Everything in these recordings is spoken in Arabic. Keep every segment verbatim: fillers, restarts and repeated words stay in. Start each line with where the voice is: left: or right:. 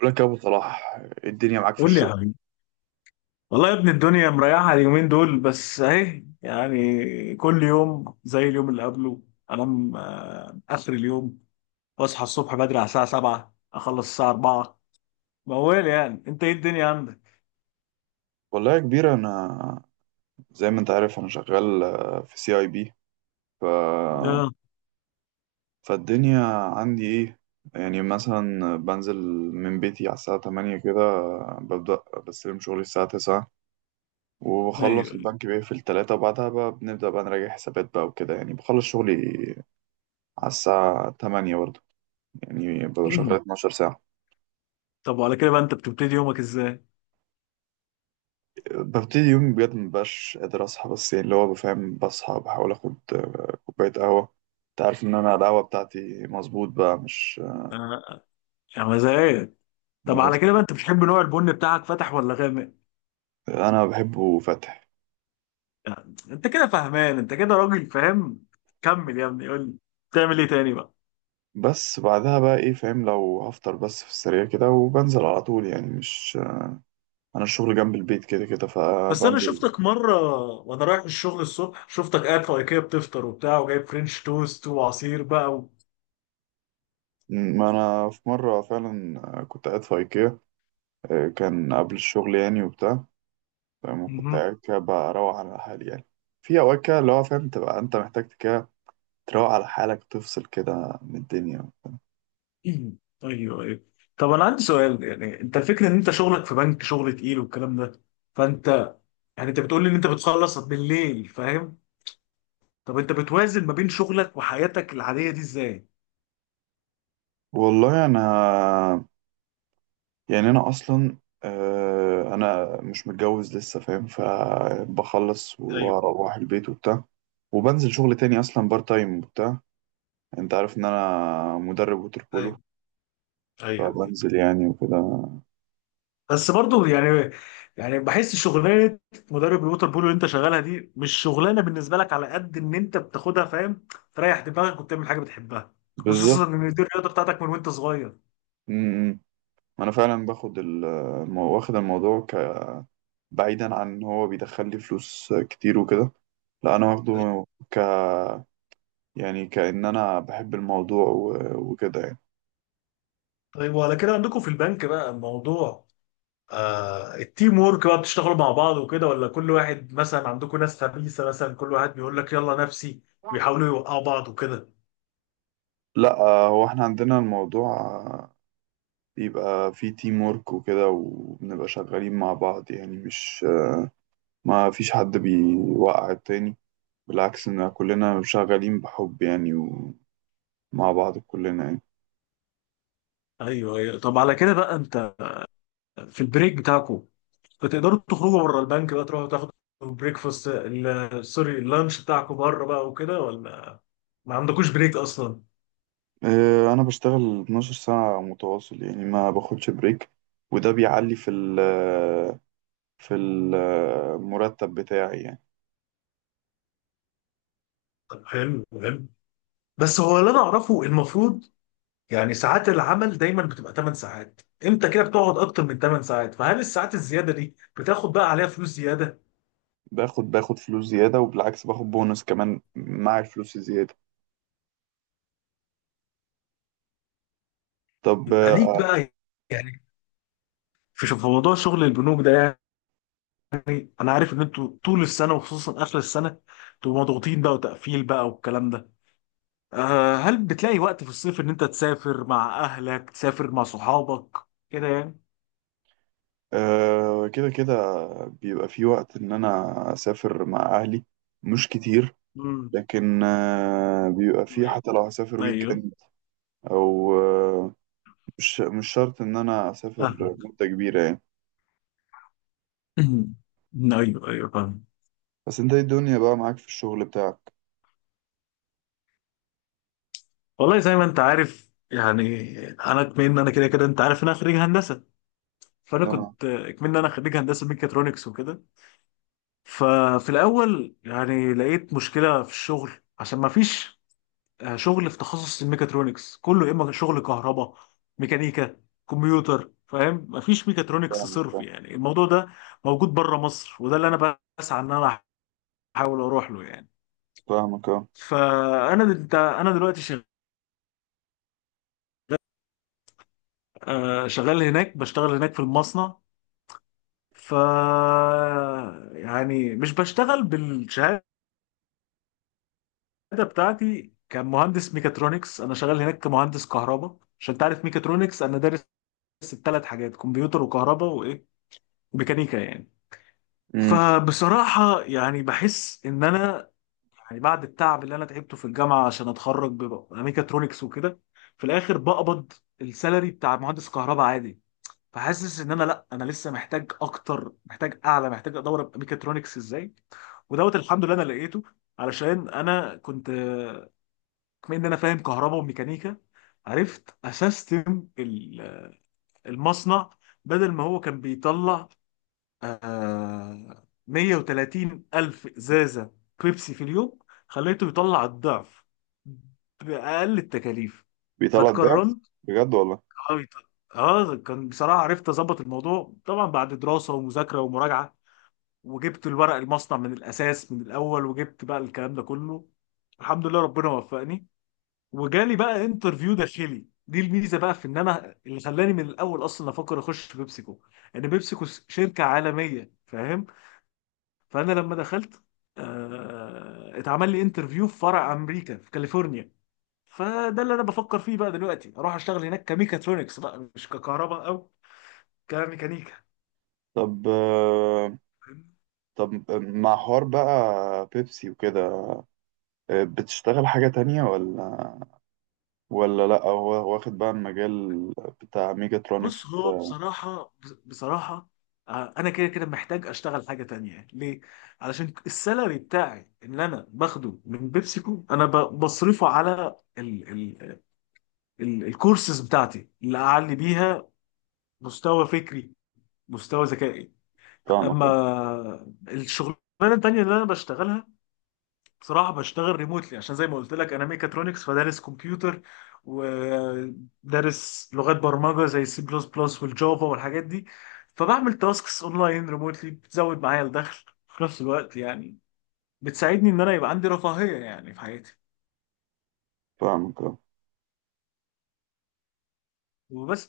right: بقول لك يا ابو صلاح، إيه الدنيا معاك في
left: قول لي يا
right: الشغل؟
left: حبيبي. والله يا ابني الدنيا مريحة اليومين دول، بس اهي، يعني كل يوم زي اليوم اللي قبله. انام آه، اخر اليوم، واصحى الصبح بدري على الساعة سبعة اخلص الساعة اربعة. موال، يعني انت ايه الدنيا عندك؟
right: والله يا كبير، انا زي ما انت عارف انا شغال آه، في سي اي بي. ف...
left: اه.
right: فالدنيا عندي ايه؟ يعني مثلا بنزل من بيتي على الساعة ثمانية كده. آه، ببدأ بستلم شغلي الساعة تسعة،
left: ايوه
right: وبخلص،
left: ايوه.
right: البنك بيقفل ثلاثة، وبعدها بقى بنبدأ بقى نراجع حسابات بقى وكده. يعني بخلص شغلي على الساعة ثمانية برضه. يعني ببقى شغال 12 ساعة.
left: طب وعلى كده بقى انت بتبتدي يومك ازاي؟
right: ببتدي يومي، بجد مبقاش قادر أصحى، بس يعني اللي هو بفهم، بصحى بحاول آخد آه، كوباية قهوة. أنت عارف إن أنا القهوة بتاعتي مظبوط بقى، مش
left: آه، يا مزاج. طب على
right: بس
left: كده بقى انت بتحب نوع البن بتاعك فاتح ولا غامق؟
right: أنا بحبه فاتح.
left: يعني انت كده فهمان، انت كده راجل فاهم. كمل يا ابني، قول لي بتعمل ايه تاني بقى؟
right: بس بعدها بقى، إيه، فاهم، لو هفطر بس في السريع كده، وبنزل على طول. يعني مش، أنا الشغل جنب البيت كده كده،
left: بس انا
right: فبنزل.
left: شفتك مره وانا رايح الشغل الصبح، شفتك قاعد في ايكيا بتفطر وبتاع، وجايب فرنش توست وعصير بقى و...
right: ما أنا في مرة فعلا آه، كنت قاعد في أيكيا. آه، كان قبل الشغل يعني، وبتاع، فاهم، كنت
left: مهم.
right: قاعد كده بروح على حالي يعني. في أوقات كده اللي هو فاهم، تبقى أنت محتاج كده تروق على حالك وتفصل كده من الدنيا.
left: ايوه ايوه. طب انا عندي سؤال، يعني انت الفكره ان انت شغلك في بنك شغل تقيل والكلام ده، فانت يعني انت بتقول لي ان انت بتخلص بالليل فاهم. طب انت بتوازن ما بين شغلك وحياتك العاديه دي ازاي؟
right: والله انا، يعني انا اصلا، آه، انا مش متجوز لسه فاهم، فبخلص
left: ايوه
right: واروح البيت وبتاع، وبنزل شغل تاني اصلا بار تايم وبتاع. انت عارف ان انا مدرب ووتر بولو،
left: ايوه ايوه.
right: فبنزل يعني وكده.
left: بس برضو يعني يعني بحس شغلانه مدرب الووتر بول اللي انت شغالها دي مش شغلانه بالنسبه لك، على قد ان انت بتاخدها فاهم، تريح دماغك وبتعمل حاجه بتحبها، خصوصا
right: بالظبط.
left: ان دي الرياضه بتاعتك من وانت صغير.
right: م- م. انا فعلا باخد ال- واخد الموضوع ك... بعيدا عن ان هو بيدخل لي فلوس كتير وكده، لا انا
left: طيب.
right: واخده، يعني كأن أنا بحب الموضوع و- وكده يعني.
left: طيب وعلى كده عندكم في البنك بقى الموضوع، آه التيم وورك بقى، بتشتغلوا مع بعض وكده، ولا كل واحد، مثلا عندكم ناس خبيثه مثلا كل واحد بيقول لك يلا نفسي، ويحاولوا يوقعوا بعض وكده.
right: لا آه، هو احنا عندنا الموضوع، آه، بيبقى فيه تيم ورك وكده، وبنبقى شغالين مع بعض يعني. مش، ما فيش حد بيوقع التاني، بالعكس، ان كلنا شغالين بحب يعني ومع بعض كلنا يعني.
left: ايوه ايوه. طب على كده بقى انت في البريك بتاعكم، فتقدروا تخرجوا بره البنك بقى، تروحوا تاخدوا بريكفاست ال- سوري اللانش بتاعكم بره بقى وكده، ولا ما عندكوش بريك اصلا؟
right: آه، انا بشتغل 12 ساعة متواصل يعني، ما باخدش بريك، وده بيعلي في ال، في المرتب بتاعي يعني.
left: طب حلو حلو، بس هو اللي انا اعرفه المفروض يعني ساعات العمل دايما بتبقى ثماني ساعات، انت كده بتقعد اكتر من ثماني ساعات، فهل الساعات الزياده دي بتاخد بقى عليها فلوس زياده؟
right: باخد باخد فلوس زيادة، وبالعكس باخد بونص كمان مع الفلوس الزيادة. طب
left: يبقى ليك
right: آه،
left: بقى، يعني في شوف- في موضوع شغل البنوك ده، يعني انا عارف ان انتوا طول السنه وخصوصا اخر السنه بتبقوا مضغوطين بقى وتقفيل بقى والكلام ده. آه، هل بتلاقي وقت في الصيف ان انت تسافر مع اهلك، تسافر مع صحابك كده يعني؟
right: آه، كده كده بيبقى في وقت إن أنا أسافر مع أهلي، مش كتير.
left: امم.
right: لكن آه، بيبقى في حتى لو هسافر ويك
left: ايوه
right: إند، أو آه، مش مش شرط إن أنا
left: فاهم.
right: أسافر مدة كبيرة يعني.
left: ايوه ايوه فاهم.
right: بس أنت إيه الدنيا بقى معاك في الشغل بتاعك؟
left: والله زي ما انت عارف يعني، انا كمان إن انا كده كده، انت عارف ان انا خريج هندسه، فانا
right: أنا.
left: كنت كمان إن انا خريج هندسه ميكاترونكس وكده. ففي الاول يعني لقيت مشكله في الشغل، عشان ما فيش آه، شغل في تخصص الميكاترونكس كله، يا اما شغل كهرباء، ميكانيكا، كمبيوتر، فاهم. مفيش ميكاترونكس
right: فاهمك
left: صرف
right: آه،
left: يعني، الموضوع ده موجود بره مصر، وده اللي انا بسعى ان انا احاول اروح له يعني.
right: فاهمك أه.
left: فانا دل- انا دلوقتي شغ- آه، شغال هناك، بشتغل هناك في المصنع. ف يعني مش بشتغل بالشهاده بتاعتي كمهندس ميكاترونكس، انا شغال هناك كمهندس كهرباء. عشان تعرف، ميكاترونكس انا دارس الثلاث حاجات: كمبيوتر وكهرباء وايه، ميكانيكا يعني.
right: أمم.
left: فبصراحة يعني بحس إن أنا، يعني بعد التعب اللي أنا تعبته في الجامعة عشان أتخرج ببقى ميكاترونكس وكده، في الآخر بقبض السالري بتاع مهندس كهرباء عادي. فحاسس إن أنا لأ، أنا لسه محتاج أكتر، محتاج أعلى، محتاج أدور أبقى ميكاترونكس إزاي. ودوت الحمد لله أنا لقيته. علشان أنا كنت بما إن أنا فاهم كهرباء وميكانيكا، عرفت أسستم ال- المصنع. بدل ما هو كان بيطلع آه مائة وثلاثين ألف إزازة بيبسي في اليوم، خليته يطلع الضعف بأقل التكاليف،
right: بيطلع الضعف؟
left: فاتكرمت.
right: بجد والله.
left: اه يط- آه، كان بصراحة عرفت أظبط الموضوع طبعا بعد دراسة ومذاكرة ومراجعة، وجبت الورق المصنع من الأساس من الأول، وجبت بقى الكلام ده كله، الحمد لله ربنا وفقني. وجالي بقى انترفيو داخلي، دي الميزة بقى في إن أنا اللي خلاني من الأول أصلا أفكر أخش في بيبسيكو، إن بيبسيكو شركة عالمية فاهم. فانا لما دخلت، آه، اتعمل لي انترفيو في فرع امريكا في كاليفورنيا. فده اللي انا بفكر فيه بقى دلوقتي، اروح اشتغل هناك كميكاترونكس بقى، مش ككهرباء او كميكانيكا.
right: طب آه، طب مع حوار بقى بيبسي وكده، آه، بتشتغل حاجة تانية، ولا، ولا لأ هو واخد بقى المجال بتاع ميجاترونكس؟
left: بص هو بصراحة بصراحة، آه، انا كده كده محتاج اشتغل حاجة تانية. ليه؟ علشان السالري بتاعي اللي انا باخده من بيبسيكو، انا ب- بصرفه على ال ال ال الكورسز بتاعتي اللي اعلي بيها مستوى فكري، مستوى ذكائي.
right: فاهمك اه.
left: اما الشغلانه التانيه اللي انا بشتغلها، بصراحه بشتغل ريموتلي، عشان زي ما قلت لك انا ميكاترونكس، فدارس كمبيوتر، ودارس لغات برمجه زي السي بلس بلس والجافا والحاجات دي، فبعمل تاسكس اونلاين ريموتلي، بتزود معايا الدخل في نفس الوقت يعني، بتساعدني ان انا يبقى عندي رفاهيه يعني في حياتي.
right: فاهمك اه.
left: وبس.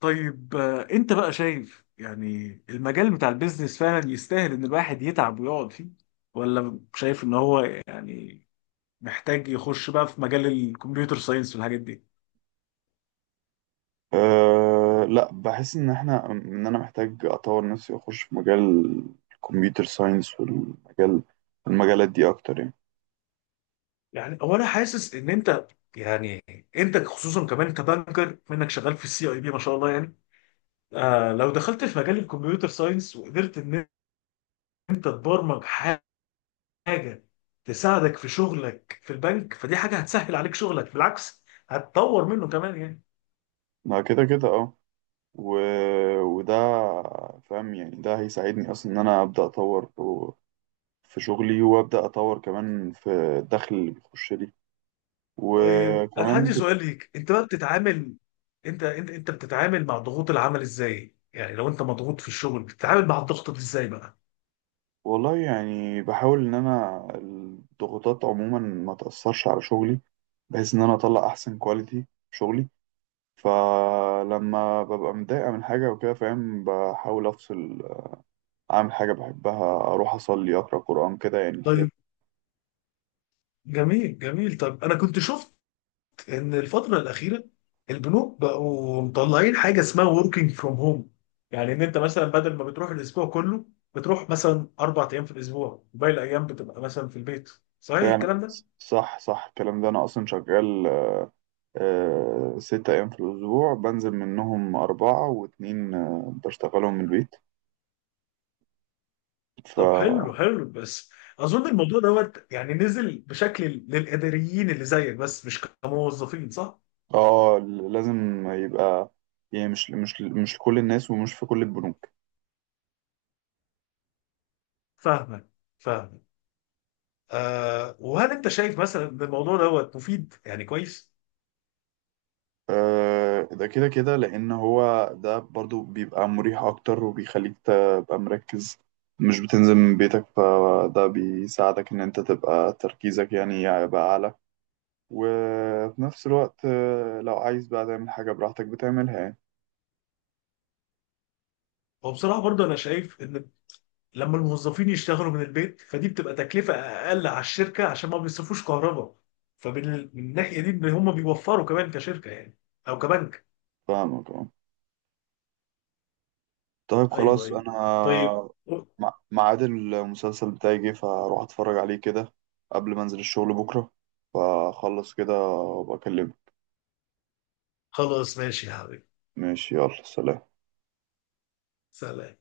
left: طيب، آه، انت بقى شايف يعني المجال بتاع البيزنس فعلا يستاهل ان الواحد يتعب ويقعد فيه، ولا شايف ان هو يعني محتاج يخش بقى في مجال الكمبيوتر ساينس والحاجات دي؟
right: آه، لأ، بحس إن احنا، إن أنا محتاج أطور نفسي وأخش في مجال الكمبيوتر ساينس، والمجال، المجالات دي أكتر يعني.
left: يعني هو انا حاسس ان انت، يعني انت خصوصا كمان، انت بانكر منك شغال في السي اي بي، ما شاء الله يعني. آه لو دخلت في مجال الكمبيوتر ساينس، وقدرت ان انت تبرمج حاجه تساعدك في شغلك في البنك، فدي حاجه هتسهل عليك شغلك، بالعكس هتطور منه كمان يعني.
right: ما كده كده اه. و... وده فاهم، يعني ده هيساعدني أصلا إن أنا أبدأ أطور في شغلي، وأبدأ أطور كمان في الدخل اللي بيخش لي.
left: طيب انا
right: وكمان،
left: عندي سؤال ليك، انت بقى بتتعامل، انت انت انت بتتعامل مع ضغوط العمل ازاي؟ يعني لو انت مضغوط في الشغل بتتعامل مع الضغط ده ازاي بقى؟
right: والله يعني بحاول إن أنا الضغوطات عموما ما تأثرش على شغلي، بحيث إن أنا أطلع أحسن كواليتي في شغلي. فلما ببقى متضايقة من حاجة وكده فاهم، بحاول أفصل، أعمل حاجة بحبها، أروح أصلي، أقرأ قرآن كده، يعني
left: طيب
right: الحاجات.
left: جميل جميل، طب انا كنت شفت ان الفتره الاخيره البنوك بقوا مطلعين حاجه اسمها working from home، يعني ان انت مثلا بدل ما بتروح الاسبوع كله، بتروح مثلا اربع ايام في الاسبوع، باقي الايام بتبقى مثلا في البيت، صحيح
right: فعلا.
left: الكلام ده؟
right: صح صح الكلام ده، أنا أصلا شغال آه، ست أيام في الأسبوع، بنزل منهم أربعة، واتنين آه، بشتغلهم من البيت. ف،
left: طب حلو حلو، بس اظن الموضوع دوت يعني نزل بشكل للاداريين اللي زيك بس، مش كموظفين، صح؟
right: اه، لازم يبقى، يعني مش مش مش كل الناس، ومش في كل البنوك.
left: فاهمك فاهمك. آه وهل انت شايف مثلا ان الموضوع دوت مفيد يعني كويس؟
right: آه ده كده كده، لأن هو ده برضو بيبقى مريح أكتر، وبيخليك تبقى مركز، مش بتنزل من بيتك، فده بيساعدك إن أنت تبقى تركيزك يعني يبقى أعلى. وفي نفس الوقت آه، لو عايز بقى تعمل حاجة براحتك بتعملها يعني.
left: هو بصراحه برضه انا شايف ان لما الموظفين يشتغلوا من البيت فدي بتبقى تكلفة أقل على الشركة، عشان ما بيصرفوش كهرباء، فمن ال- من الناحية دي إن هم بيوفروا كمان كشركة يعني، أو كبنك.
right: فاهمك اه. طيب
left: أيوه
right: خلاص
left: أيوه.
right: انا،
left: طيب
right: مع- ميعاد المسلسل بتاعي جه، فاروح اتفرج عليه كده قبل ما انزل الشغل بكره. فاخلص كده وابقى اكلمك.
left: خلاص، ماشي يا حبيبي.
right: ماشي، يلا سلام.
left: سلام.